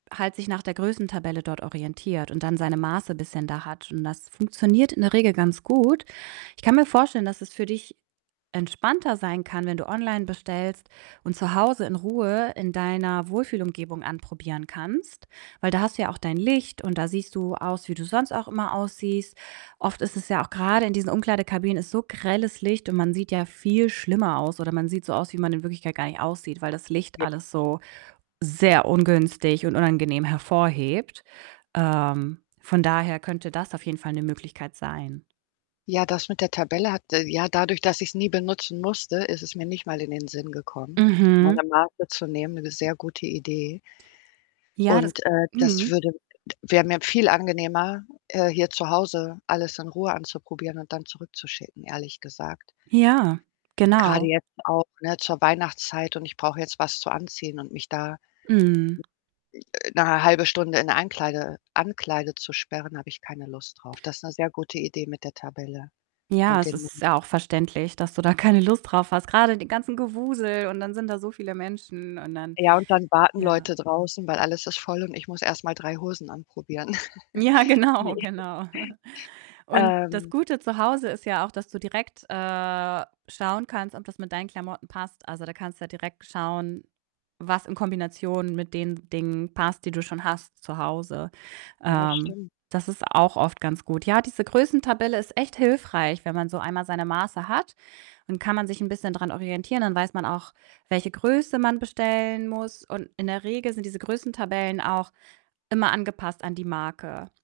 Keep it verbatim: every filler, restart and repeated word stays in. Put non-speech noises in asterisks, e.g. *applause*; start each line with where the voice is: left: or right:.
right: Halt sich nach der Größentabelle dort orientiert und dann seine Maße bisschen da hat und das funktioniert in der Regel ganz gut. Ich kann mir vorstellen, dass es für dich entspannter sein kann, wenn du online bestellst und zu Hause in Ruhe in deiner Wohlfühlumgebung anprobieren kannst, weil da hast du ja auch dein Licht und da siehst du aus, wie du sonst auch immer aussiehst. Oft ist es ja auch grade in diesen Umkleidekabinen ist so grelles Licht und man sieht ja viel schlimmer aus oder man sieht so aus, wie man in Wirklichkeit gar nicht aussieht, weil das Licht
left: J
right: alles
left: *unintelligible*
right: so sehr ungünstig und unangenehm hervorhebt. Ähm, von daher könnte das auf jeden Fall 'ne Möglichkeit sein.
left: Ja, das mit der Tabelle hat ja, dadurch, dass ich's nie benutzen musste, ist es mir nicht mal in den Sinn gekommen,
right: Mhm.
left: meine Maße zu nehmen. Eine sehr gute Idee.
right: Ja, das
left: Und, äh, das
right: mhm.
left: würde wäre mir viel angenehmer, äh, hier zu Hause alles in Ruhe anzuprobieren und dann zurückzuschicken, ehrlich gesagt.
right: Ja,
left: Grade
right: genau.
left: jetzt auch, ne, zur Weihnachtszeit und ich brauche jetzt was zu anziehen und mich da,
right: Mhm.
left: äh, 'ne halbe Stunde in 'ne Ankleide Ankleide zu sperren, habe ich keine Lust drauf. Das ist 'ne sehr gute Idee mit der Tabelle
right: Ja,
left: und
right: es
left: den Nu
right: ist ja auch verständlich, dass du da keine Lust drauf hast. Grade den ganzen Gewusel und dann sind da so viele Menschen und dann
left: Ja, und dann warten
right: ja.
left: Leute draußen, weil alles ist voll und ich muss erst mal drei Hosen anprobieren.
right: Ja,
left: *chuckles* Ne.
right: genau, genau. *chuckles*
left: *chuckles*
right: Und das
left: Ähm.
right: Gute zu Hause ist ja auch, dass du direkt, äh, schauen kannst, ob das mit deinen Klamotten passt. Also, da kannst du ja direkt schauen, was in Kombination mit den Dingen passt, die du schon hast zu Hause.
left: Ja,
right: Ähm,
left: stimmt.
right: das ist auch oft ganz gut. Ja, diese Größentabelle ist echt hilfreich, wenn man so einmal seine Maße hat, dann kann man sich 'n bisschen dran orientieren, dann weiß man auch, welche Größe man bestellen muss. Und in der Regel sind diese Größentabellen auch immer angepasst an die Marke.